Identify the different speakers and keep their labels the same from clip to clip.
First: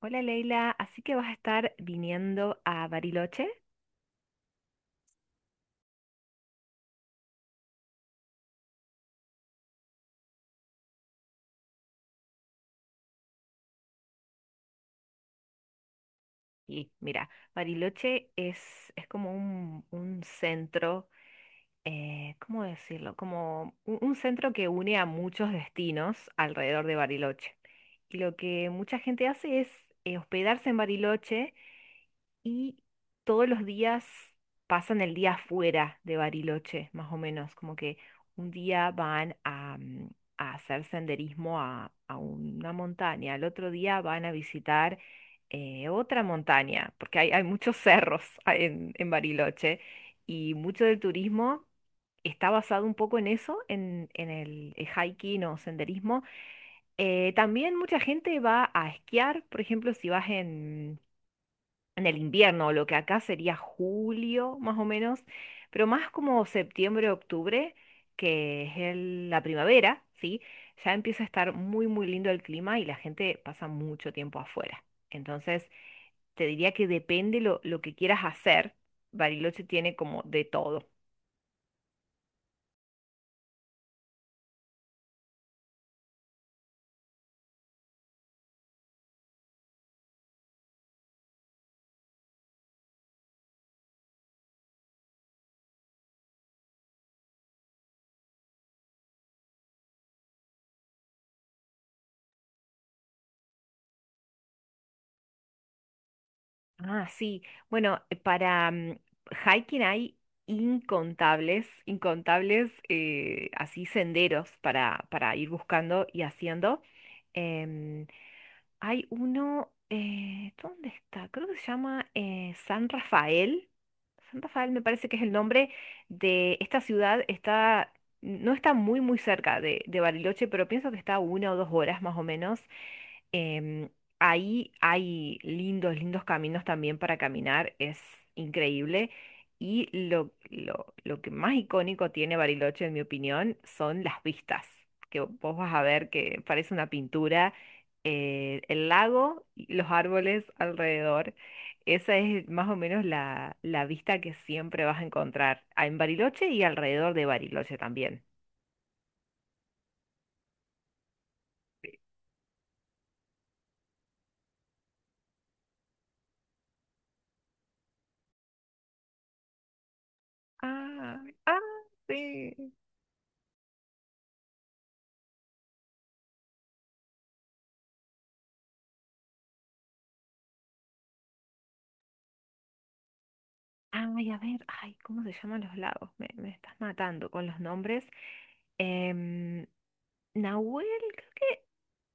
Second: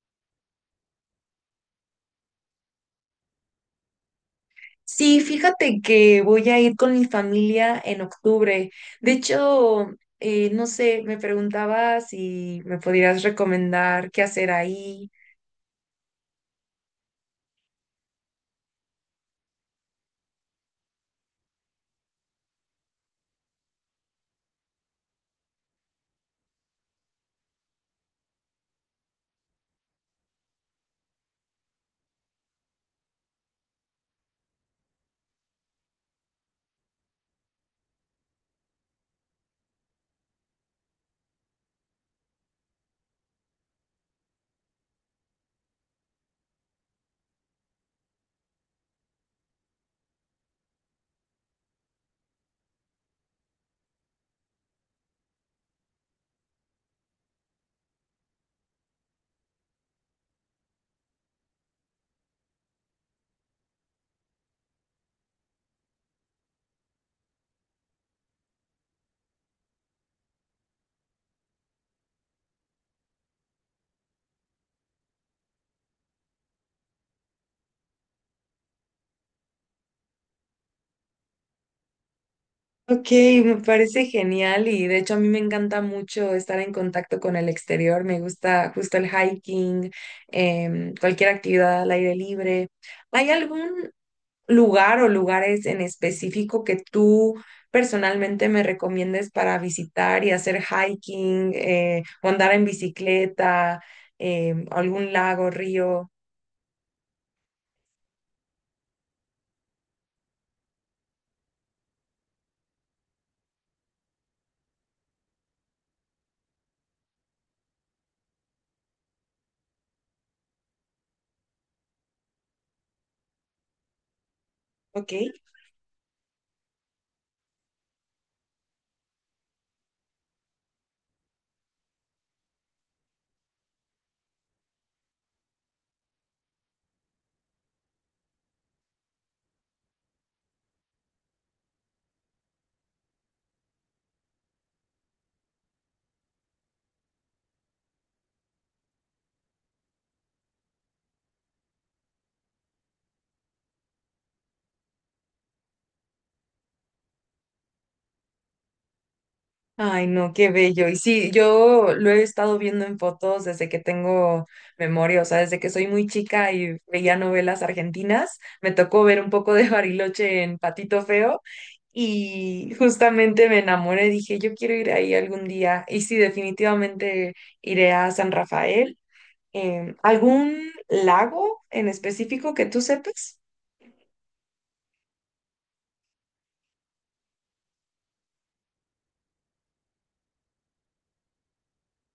Speaker 1: Hola Leila, así que vas a estar viniendo a Bariloche.
Speaker 2: Sí, fíjate que voy a ir con mi familia en octubre. De hecho, no sé, me preguntaba si me podrías recomendar qué hacer ahí.
Speaker 1: Y mira, Bariloche es como un centro, ¿cómo decirlo? Como un centro que une a muchos destinos alrededor de Bariloche. Y lo que mucha gente hace es hospedarse en Bariloche y todos los días pasan el día fuera de Bariloche, más o menos, como que un día van a a hacer senderismo a una montaña, al otro día van a visitar otra montaña, porque hay muchos cerros en Bariloche y mucho del turismo está basado un poco en eso, en el hiking o senderismo. También mucha gente va a esquiar, por ejemplo, si vas en el invierno, lo que acá sería julio más o menos, pero más como septiembre, octubre, que es la primavera, ¿sí? Ya empieza a estar muy lindo el clima y la gente pasa mucho tiempo afuera. Entonces, te diría que depende lo que quieras hacer. Bariloche tiene como de todo.
Speaker 2: Ok, me parece genial y de hecho a mí me encanta mucho estar en contacto con el exterior. Me gusta justo el hiking, cualquier actividad al aire libre. ¿Hay algún lugar o lugares en específico que tú personalmente me recomiendes para visitar y hacer hiking o andar en bicicleta, algún lago, río?
Speaker 1: Ah, sí. Bueno, para hiking hay incontables así senderos para ir buscando y haciendo. Em, Hay uno, ¿dónde está? Creo que se llama San Rafael. San Rafael me parece
Speaker 2: Ok.
Speaker 1: que es el nombre de esta ciudad. No está muy cerca de Bariloche, pero pienso que está a una o dos horas más o menos. Em, Ahí hay lindos caminos también para caminar, es increíble. Y lo que más icónico tiene Bariloche, en mi opinión, son las vistas, que vos vas a ver que parece una pintura, el lago y los árboles alrededor. Esa es más o menos la vista que siempre vas a encontrar en Bariloche y alrededor de Bariloche también.
Speaker 2: Ay, no, qué bello. Y sí, yo lo he estado viendo en fotos desde que tengo memoria, o sea, desde que soy muy chica y veía novelas argentinas, me tocó ver un poco de Bariloche en Patito
Speaker 1: Ah,
Speaker 2: Feo
Speaker 1: ah, sí.
Speaker 2: y justamente me enamoré, dije, yo quiero ir ahí algún día. Y sí, definitivamente iré a San Rafael. Em, ¿algún lago en específico que tú sepas?
Speaker 1: Ay, a ver, ay, ¿cómo se llaman los lagos? Me estás matando con los nombres. Em, Nahuel, creo que-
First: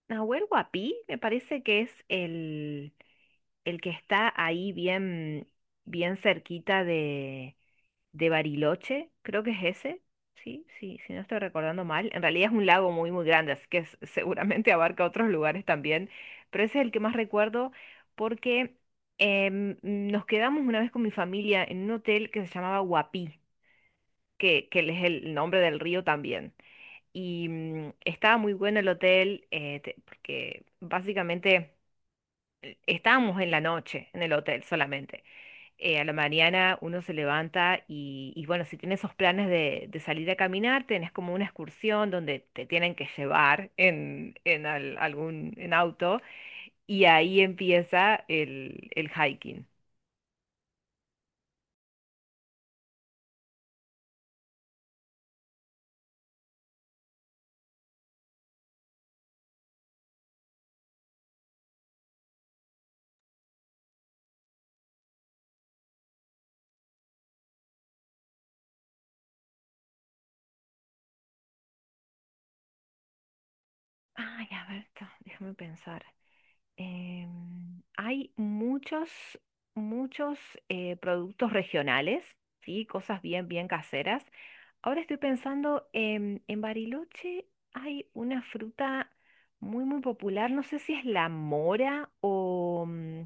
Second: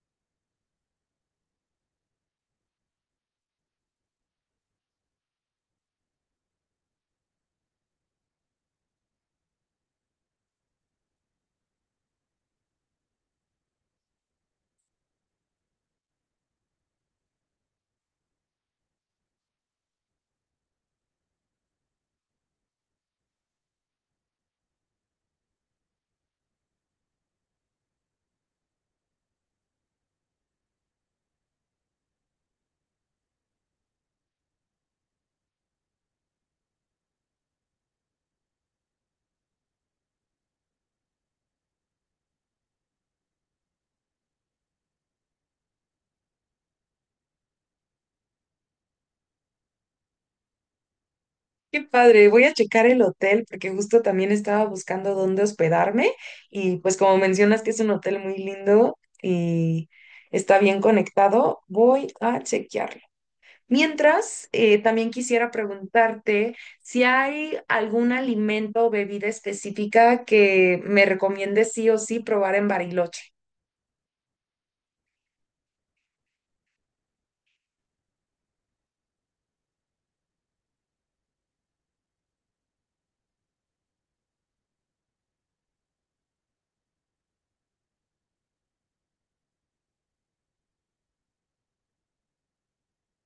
Speaker 1: Nahuel Huapi, me parece que es el que está ahí bien, bien cerquita de Bariloche, creo que es ese, sí, sí, si no estoy recordando mal. En realidad es un lago muy grande, así que seguramente abarca otros lugares también, pero ese es el que más recuerdo porque nos quedamos una vez con mi familia en un hotel que se llamaba Huapi que es el nombre del río también. Y estaba muy bueno el hotel, porque básicamente estábamos en la noche en el hotel solamente. A la mañana uno se levanta y bueno, si tienes esos planes de salir a caminar, tenés como una excursión donde te tienen que llevar en al- algún en auto y ahí empieza el hiking.
Speaker 2: Qué padre, voy a checar el hotel porque justo también estaba buscando dónde hospedarme y pues como mencionas que es un hotel muy lindo y está bien conectado, voy a chequearlo. Mientras, también quisiera preguntarte si hay algún alimento o bebida específica que me recomiendes sí o sí probar en Bariloche.
Speaker 1: Ay, a ver, déjame pensar. Hay muchos productos regionales, ¿sí? Cosas bien, bien caseras. Ahora estoy pensando, en Bariloche hay una fruta muy popular, no sé si es la mora o mm,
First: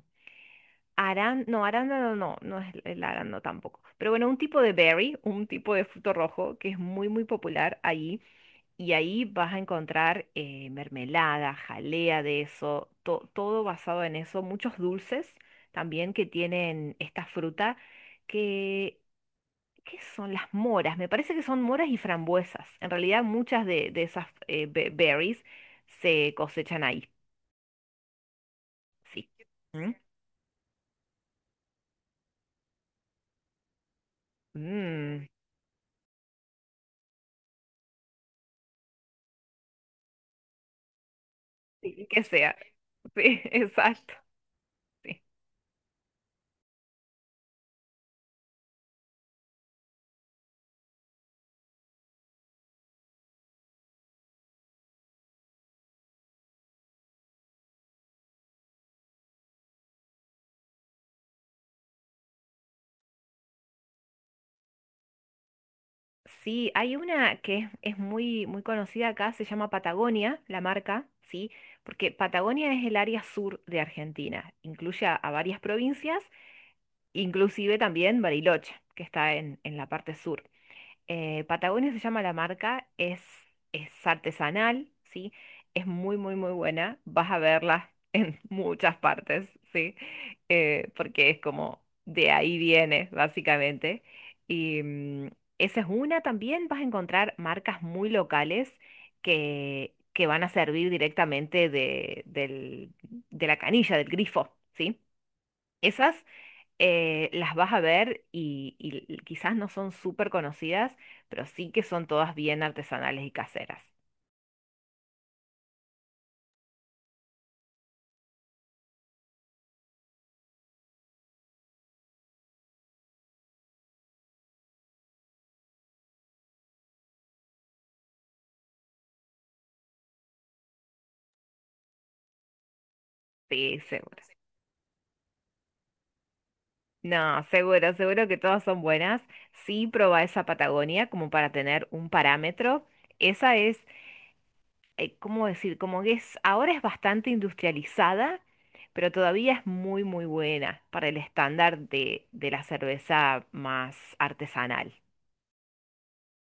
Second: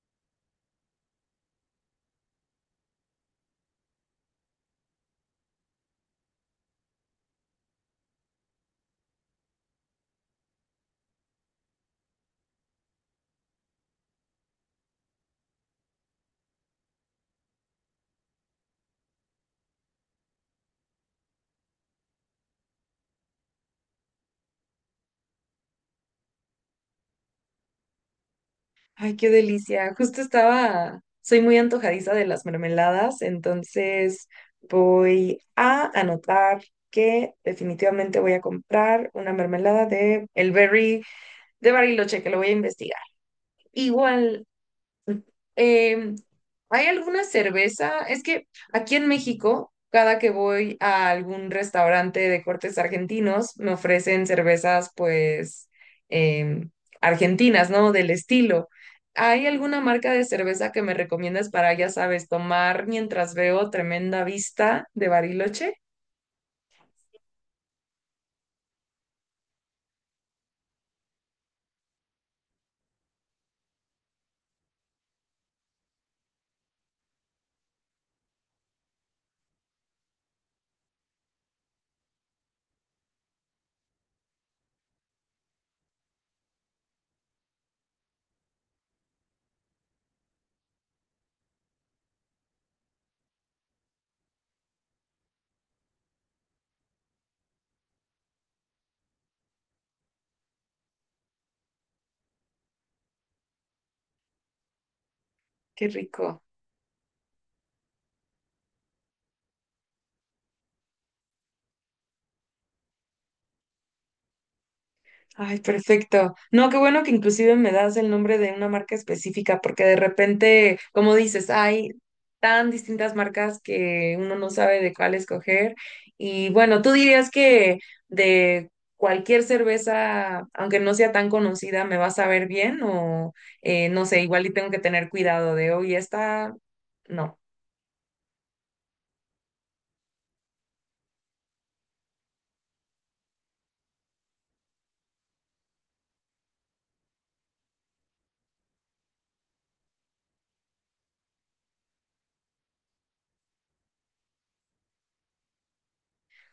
Speaker 1: aran, no, arándano no, no es el arándano tampoco. Pero bueno, un tipo de berry, un tipo de fruto rojo que es muy popular allí y ahí vas a encontrar mermelada, jalea de eso, todo basado en eso, muchos dulces también que tienen esta fruta, que, ¿qué son las moras? Me parece que son moras y frambuesas. En realidad muchas de esas berries se cosechan ahí,
Speaker 2: Ay,
Speaker 1: sí.
Speaker 2: qué
Speaker 1: ¿Mm?
Speaker 2: delicia. Justo estaba, soy muy antojadiza de las mermeladas, entonces
Speaker 1: Mm,
Speaker 2: voy a anotar que definitivamente voy a comprar una mermelada de el berry de
Speaker 1: sí,
Speaker 2: Bariloche,
Speaker 1: que
Speaker 2: que lo voy a
Speaker 1: sea,
Speaker 2: investigar.
Speaker 1: sí, exacto.
Speaker 2: Igual
Speaker 1: Sí.
Speaker 2: em, ¿hay alguna cerveza? Es que aquí en México, cada que voy a algún restaurante de cortes argentinos, me ofrecen cervezas, pues, em, argentinas, ¿no? Del estilo. ¿Hay alguna marca de cerveza que me recomiendas para, ya sabes, tomar mientras veo tremenda vista de Bariloche?
Speaker 1: Sí, hay una que es muy, muy conocida acá, se llama Patagonia, la marca, ¿sí? Porque Patagonia es el área sur de Argentina, incluye a varias provincias, inclusive también Bariloche, que está en la parte sur. Patagonia se llama la marca, es artesanal, ¿sí? Es muy buena. Vas a verla en muchas partes, ¿sí? Porque es como de ahí viene, básicamente. Y esa es una. También vas a encontrar marcas muy locales que van a servir directamente de la canilla, del grifo, ¿sí?
Speaker 2: Qué
Speaker 1: Esas
Speaker 2: rico.
Speaker 1: las vas a ver y quizás no son súper conocidas, pero sí que son todas bien artesanales y caseras.
Speaker 2: Ay, perfecto. No, qué bueno que inclusive me das el nombre de una marca específica, porque de repente, como dices, hay tan distintas marcas que uno no sabe de cuál escoger. Y bueno, tú dirías que de cualquier cerveza, aunque no sea tan conocida, ¿me va a saber bien? O
Speaker 1: Sí,
Speaker 2: no sé,
Speaker 1: seguro.
Speaker 2: igual y tengo que tener cuidado de, hoy esta, no.
Speaker 1: No, seguro, seguro que todas son buenas. Sí, probá esa Patagonia como para tener un parámetro. Esa es, ¿cómo decir? Como que es, ahora es bastante industrializada, pero todavía es muy buena para el estándar de la cerveza más artesanal.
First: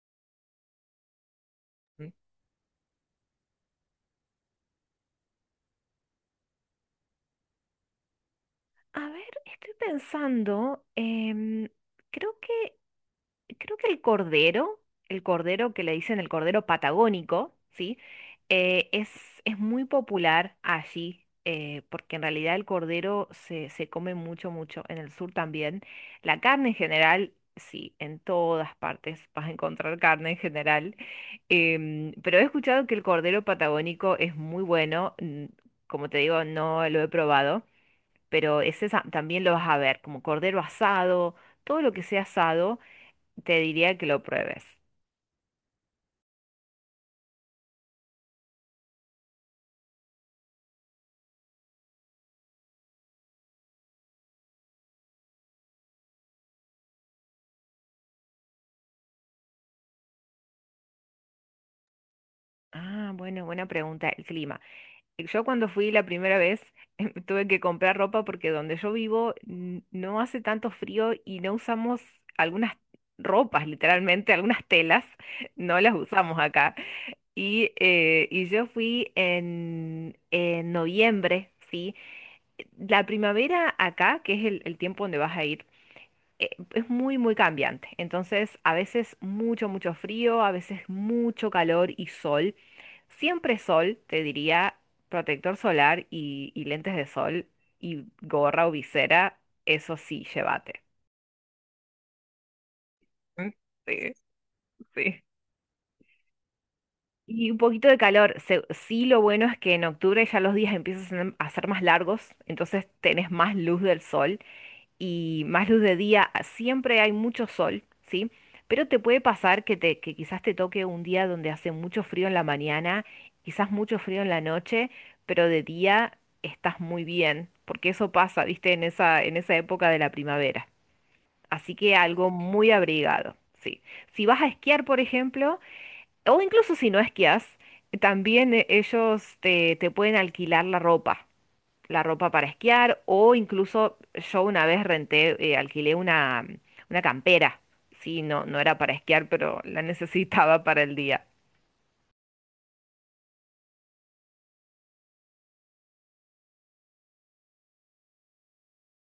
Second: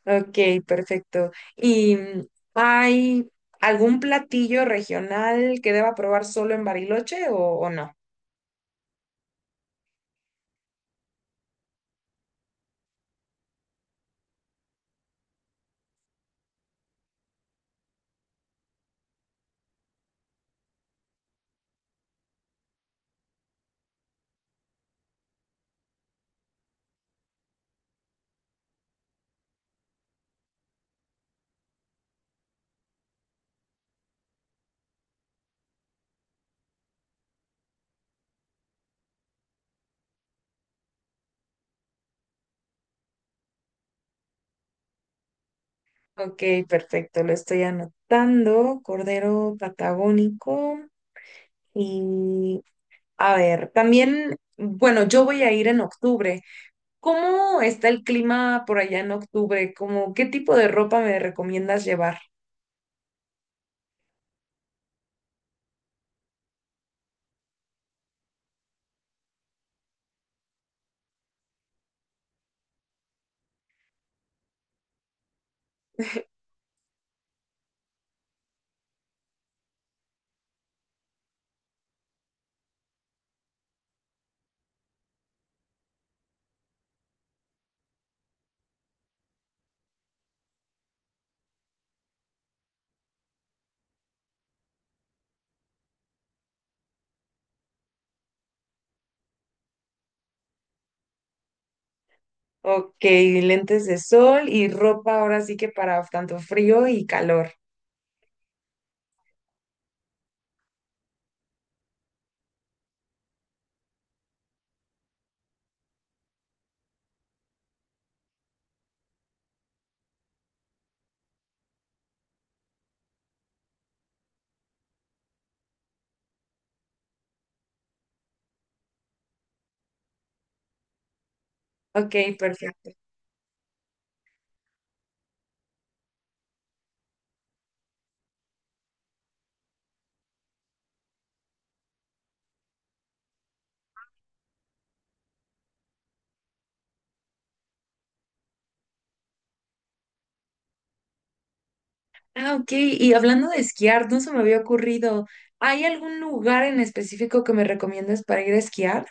Speaker 2: Ok, perfecto. ¿Y hay algún platillo regional que deba probar solo en Bariloche o no?
Speaker 1: A ver, estoy pensando, creo que, creo que el cordero que le dicen el cordero patagónico, ¿sí? Eh, es, es muy popular allí, porque en realidad el cordero se come mucho, mucho, en el sur también. La carne en general, sí, en todas partes vas a encontrar carne en general, pero he escuchado que el cordero patagónico es muy bueno, mm, como te digo, no lo he probado pero ese también lo vas a ver, como cordero asado, todo lo que sea asado, te diría que lo pruebes.
Speaker 2: Ok, perfecto, lo estoy anotando. Cordero patagónico. Y a ver, también, bueno, yo voy a ir en octubre. ¿Cómo está el clima por allá en octubre? ¿Cómo, qué tipo de ropa me recomiendas llevar?
Speaker 1: Ah, bueno, buena pregunta, el clima. Yo cuando fui la primera vez tuve que comprar ropa porque donde yo vivo no hace tanto frío y no usamos algunas ropas, literalmente, algunas telas, no las usamos acá. Y yo fui en noviembre, ¿sí? La primavera acá, que es el tiempo donde vas a ir es muy cambiante. Entonces, a veces mucho frío, a veces mucho calor y sol. Siempre sol, te diría, protector solar y lentes de sol y gorra o visera, eso sí, llévate.
Speaker 2: Ok,
Speaker 1: Mm,
Speaker 2: lentes de
Speaker 1: sí,
Speaker 2: sol y ropa
Speaker 1: sí.
Speaker 2: ahora sí que para tanto frío y calor.
Speaker 1: Y un poquito de calor. Sí, lo bueno es que en octubre ya los días empiezan a ser más largos, entonces tenés más luz del sol y más luz de día, siempre hay mucho sol, ¿sí? Pero te puede pasar que, te, que quizás te toque un día donde hace mucho frío en la mañana, quizás mucho frío en la noche, pero de día estás muy bien, porque eso pasa, ¿viste? En esa época de la primavera. Así que
Speaker 2: Ok,
Speaker 1: algo muy
Speaker 2: perfecto.
Speaker 1: abrigado, sí. Si vas a esquiar, por ejemplo, o incluso si no esquias, también ellos te pueden alquilar la ropa para esquiar o incluso yo una vez alquilé una campera. Sí, no, no era para esquiar, pero la necesitaba para el día.
Speaker 2: Ah, ok. Y hablando de esquiar, no se me había ocurrido. ¿Hay algún lugar en específico que me recomiendas para ir a esquiar?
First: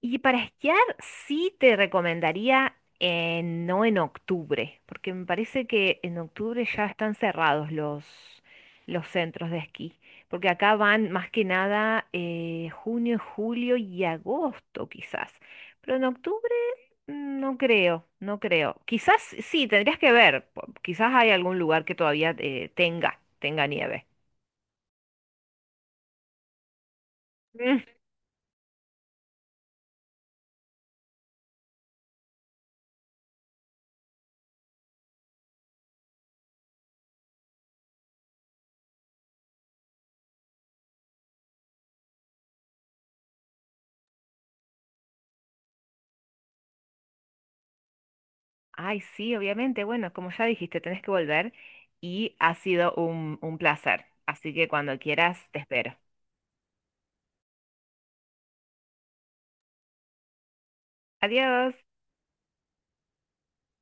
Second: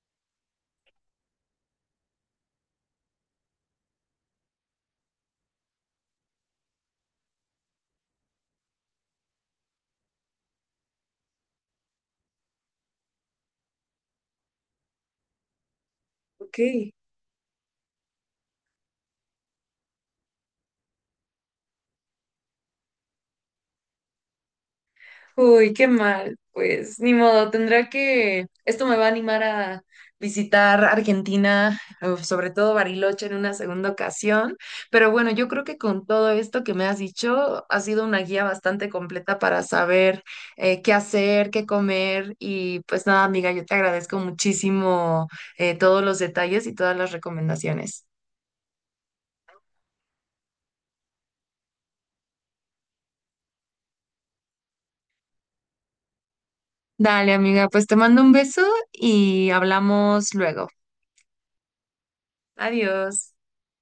Speaker 1: Y para esquiar sí te recomendaría no en octubre, porque me parece que en octubre ya están cerrados los centros de esquí, porque acá van más que nada junio, julio y agosto quizás, pero en octubre
Speaker 2: Ok.
Speaker 1: mm, no creo, no creo. Quizás sí, tendrías que ver. Quizás hay algún lugar que todavía tenga nieve.
Speaker 2: Uy, qué mal. Pues ni modo,
Speaker 1: Mm.
Speaker 2: tendrá que... Esto me va a animar a visitar Argentina, o sobre todo Bariloche en una segunda ocasión. Pero bueno, yo creo que con todo esto que me has dicho, ha sido una guía bastante completa para saber qué hacer, qué comer. Y pues nada, amiga, yo te agradezco muchísimo todos los detalles y todas las recomendaciones.
Speaker 1: Ay, sí, obviamente. Bueno, como ya dijiste, tenés que volver y ha sido un placer. Así que cuando quieras, te espero.
Speaker 2: Dale, amiga, pues te mando un beso y hablamos luego.
Speaker 1: Adiós.
Speaker 2: Adiós.